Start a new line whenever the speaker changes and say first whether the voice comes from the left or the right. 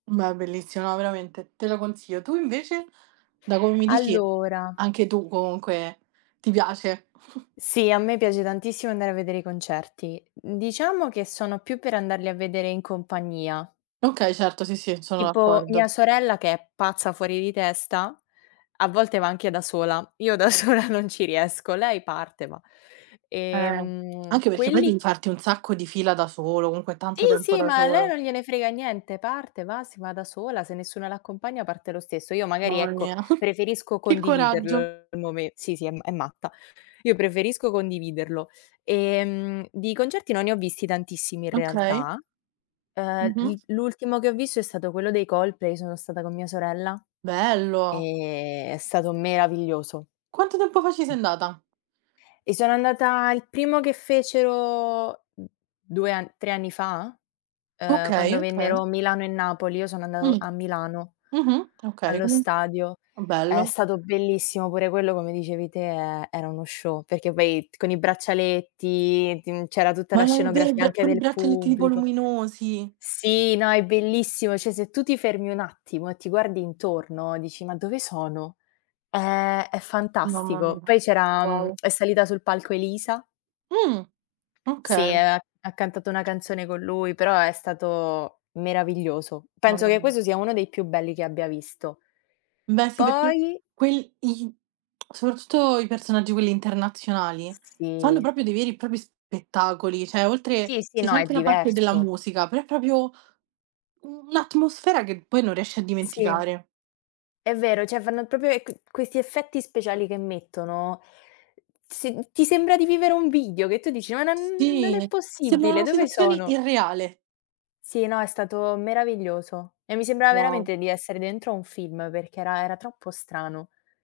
right: Beh, bellissimo, no veramente, te lo consiglio. Tu invece? Da come mi dici,
left: Allora
right: anche tu comunque ti piace.
left: Sì, a me piace tantissimo andare a vedere i concerti. Diciamo che sono più per andarli a vedere in compagnia
right: Okay certo, sì, sì, sono
left: tipo,
right: d'accordo.
left: mia sorella, che è pazza fuori di testa, a volte, va anche da sola. Io da sola non ci riesco. Lei parte, ma,
right: Eh.
left: ehm,
right: Anche perché poi
left: quelli
right: devi farti un sacco di fila da solo, comunque
left: Sì,
right: tanto tempo
left: sì,
right: da
left: ma a lei
right: solo.
left: non gliene frega niente: parte, va, si va da sola, se nessuno l'accompagna parte lo stesso. Io, magari,
right: Mamma
left: ecco,
right: mia.
left: preferisco
right: Che coraggio.
left: condividerlo il mome sì, sì, è ma è matta. Io preferisco condividerlo, ehm, di concerti non ne ho visti tantissimi, in
right: Okay.
left: realtà. Ehm,
right: Mh-mh.
left: il l'ultimo che ho visto è stato quello dei Coldplay, sono stata con mia sorella,
right: Bello.
left: ehm, è stato meraviglioso.
right: Quanto tempo fa ci sei andata?
left: E sono andata il primo che fecero 2 an 3 anni fa? Ehm, quando
right: Okay, okay.
left: vennero Milano e Napoli, io sono andato
right: Uhm.
left: a Milano,
right: Mh-mh. Okay
left: allo
right: come è
left: stadio.
right: st
left: È
right: bello.
left: stato bellissimo pure quello, come dicevi te, e era uno show, perché, poi, con i braccialetti, tin c'era tutta la
right: Ma non
left: scenografia
right: vibr
left: anche
right: come i
left: del
right: braccialetti tipo
left: pubblico.
right: luminosi.
left: Sì, no, è bellissimo, cioè, se tu ti fermi un attimo e ti guardi intorno, dici: “Ma dove sono?”. È è
right: Mamma
left: fantastico.
right: mia,
left: Poi, c'era mhmm,
right: uguale.
left: è salita sul palco Elisa
right: Uhm.
left: Sì, e
right: Okay.
left: ha, ha cantato una canzone con lui però è stato meraviglioso. Penso
right: Mamma
left: che
right: mia.
left: questo sia uno dei più belli che abbia visto.
right: Beh sì, perché
left: Poi
right: quel i soprattutto i personaggi quelli internazionali, fanno
left: Sì.
right: proprio dei veri e propri spettacoli, cioè oltre
left: Sì, sì,
right: se
left: no,
right: c'è
left: è
right: anche la parte della
left: diverso.
right: musica, però è proprio un'atmosfera che poi non riesci a
left: Sì.
right: dimenticare.
left: È vero. Cioè, fanno, proprio, e c questi effetti speciali che mettono, sin ti sembra di vivere un video che tu dici: “Ma non non è
right: Sì. Sembra
left: possibile,
right: una
left: dove
right: situazione
left: sono?”.
right: irreale.
left: Sì, no, è stato meraviglioso, e mi sembrava
right: Wow.
left: veramente di essere dentro a un film perché era era troppo strano.